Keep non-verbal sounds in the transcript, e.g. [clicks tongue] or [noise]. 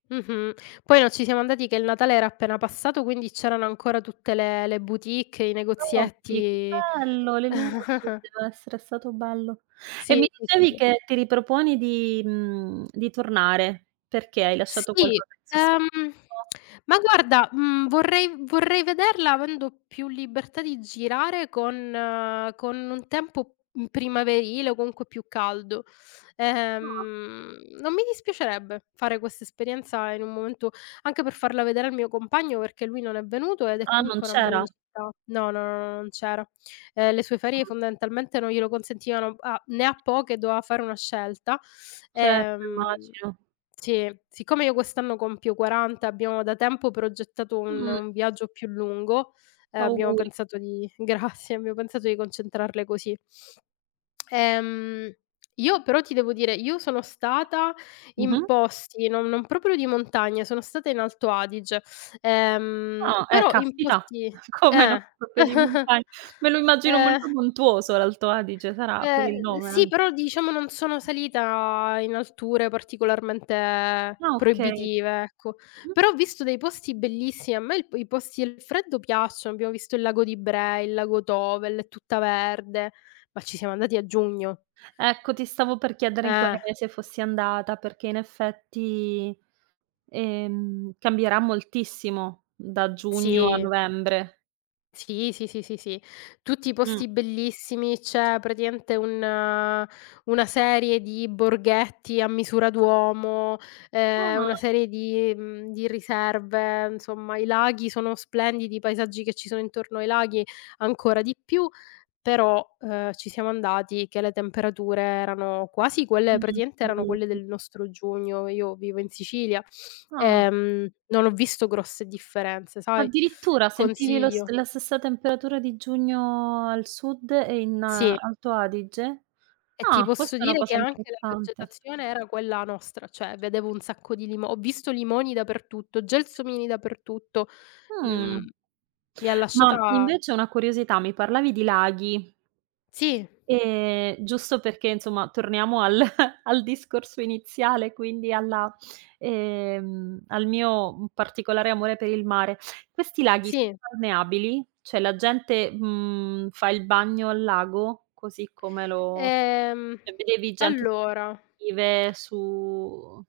Mh-mh. Poi noi ci siamo andati che il Natale era appena passato, quindi c'erano ancora tutte le le boutique, i [unintelligible] Che negozietti bello le luci, [chuckles] Ah-ah. deve essere stato bello. E Sì, mi sì, dicevi sì. che ti riproponi di mhmm, di tornare. Perché hai lasciato Sì, qualcosa in sos ehm, [unintelligible] [clicks tongue] ma guarda, mhmm, vorrei vorrei vederla avendo più libertà di girare con con un tempo, mhmm, primaverile o comunque più caldo. Ah. Ehm, non mi dispiacerebbe fare questa esperienza in un momento anche per farla vedere al mio compagno, perché lui non è venuto ed è Ah, non comunque una c'era? bella città no, no, no, non c'era. Ehm, le sue ferie Mh. fondamentalmente non glielo consentivano. Ha ne ha [unintelligible] poche e doveva fare una scelta. Certo, Ehm immagino. sì, siccome io quest'anno compio 40, e abbiamo da tempo progettato un Mh. un viaggio più lungo, ehm, abbiamo Auguri. pensato di grazie, abbiamo pensato di concentrarle così. [clicks tongue] Ehm, io però ti devo dire, io sono stata Mh-mh. in posti non non proprio di montagna, sono stata in Alto Adige, ehm, Ah, eh però in caspita, posti [chuckles] come no? eh. [unintelligible] di [chuckles] montagna. Me lo immagino molto Ehm montuoso l'Alto Adige, sarà per Eh, il uhm, nome sì, anche. però diciamo non sono salita in alture particolarmente Ah, okay. proibitive, ecco. Mh. Però ho visto dei posti bellissimi. A me il p i posti e il freddo piacciono. Abbiamo visto il lago di Braies, il lago Tovel, è tutta verde. Ma ci siamo andati a giugno. Ecco, ti stavo per chiedere in quale Eh. mese fossi andata, perché in effetti, ehm, cambierà moltissimo da giugno a Sì. novembre. Sì, sì, sì, sì, sì. Tutti Mh. posti bellissimi. C'è praticamente un una serie di borghetti a misura d'uomo, ehm, una Ah. serie di mhmm, di riserve, insomma, i laghi sono splendidi, i paesaggi che ci sono intorno ai laghi ancora di più. Però, uhm, ci siamo andati che le temperature erano quasi quelle praticamente erano quelle [unintelligible] del nostro giugno. Io vivo in Sicilia, Ah. ehm, non ho visto grosse differenze, sai? Addirittura sentivi lo st Consiglio. la stessa temperatura di giugno al sud e in Sì. Alto Adige? E ti Ah, posso questa è una dire che cosa anche la interessante. vegetazione era quella nostra, cioè vedevo un sacco di limo ho visto limoni dappertutto, gelsomini dappertutto. Mhmm, Mh. mi ha Ma lasciata invece una curiosità: mi parlavi di laghi Sì. ehm, giusto perché insomma torniamo al [chuckles] al discorso iniziale, quindi alla ehm, al mio, mhmm, particolare amore per il mare. Questi laghi [unintelligible] Sì. balneabili? Cioè la gente, mhmm, fa il bagno al lago così come lo Ehm, cioè vedevi gente [unintelligible] allora vive su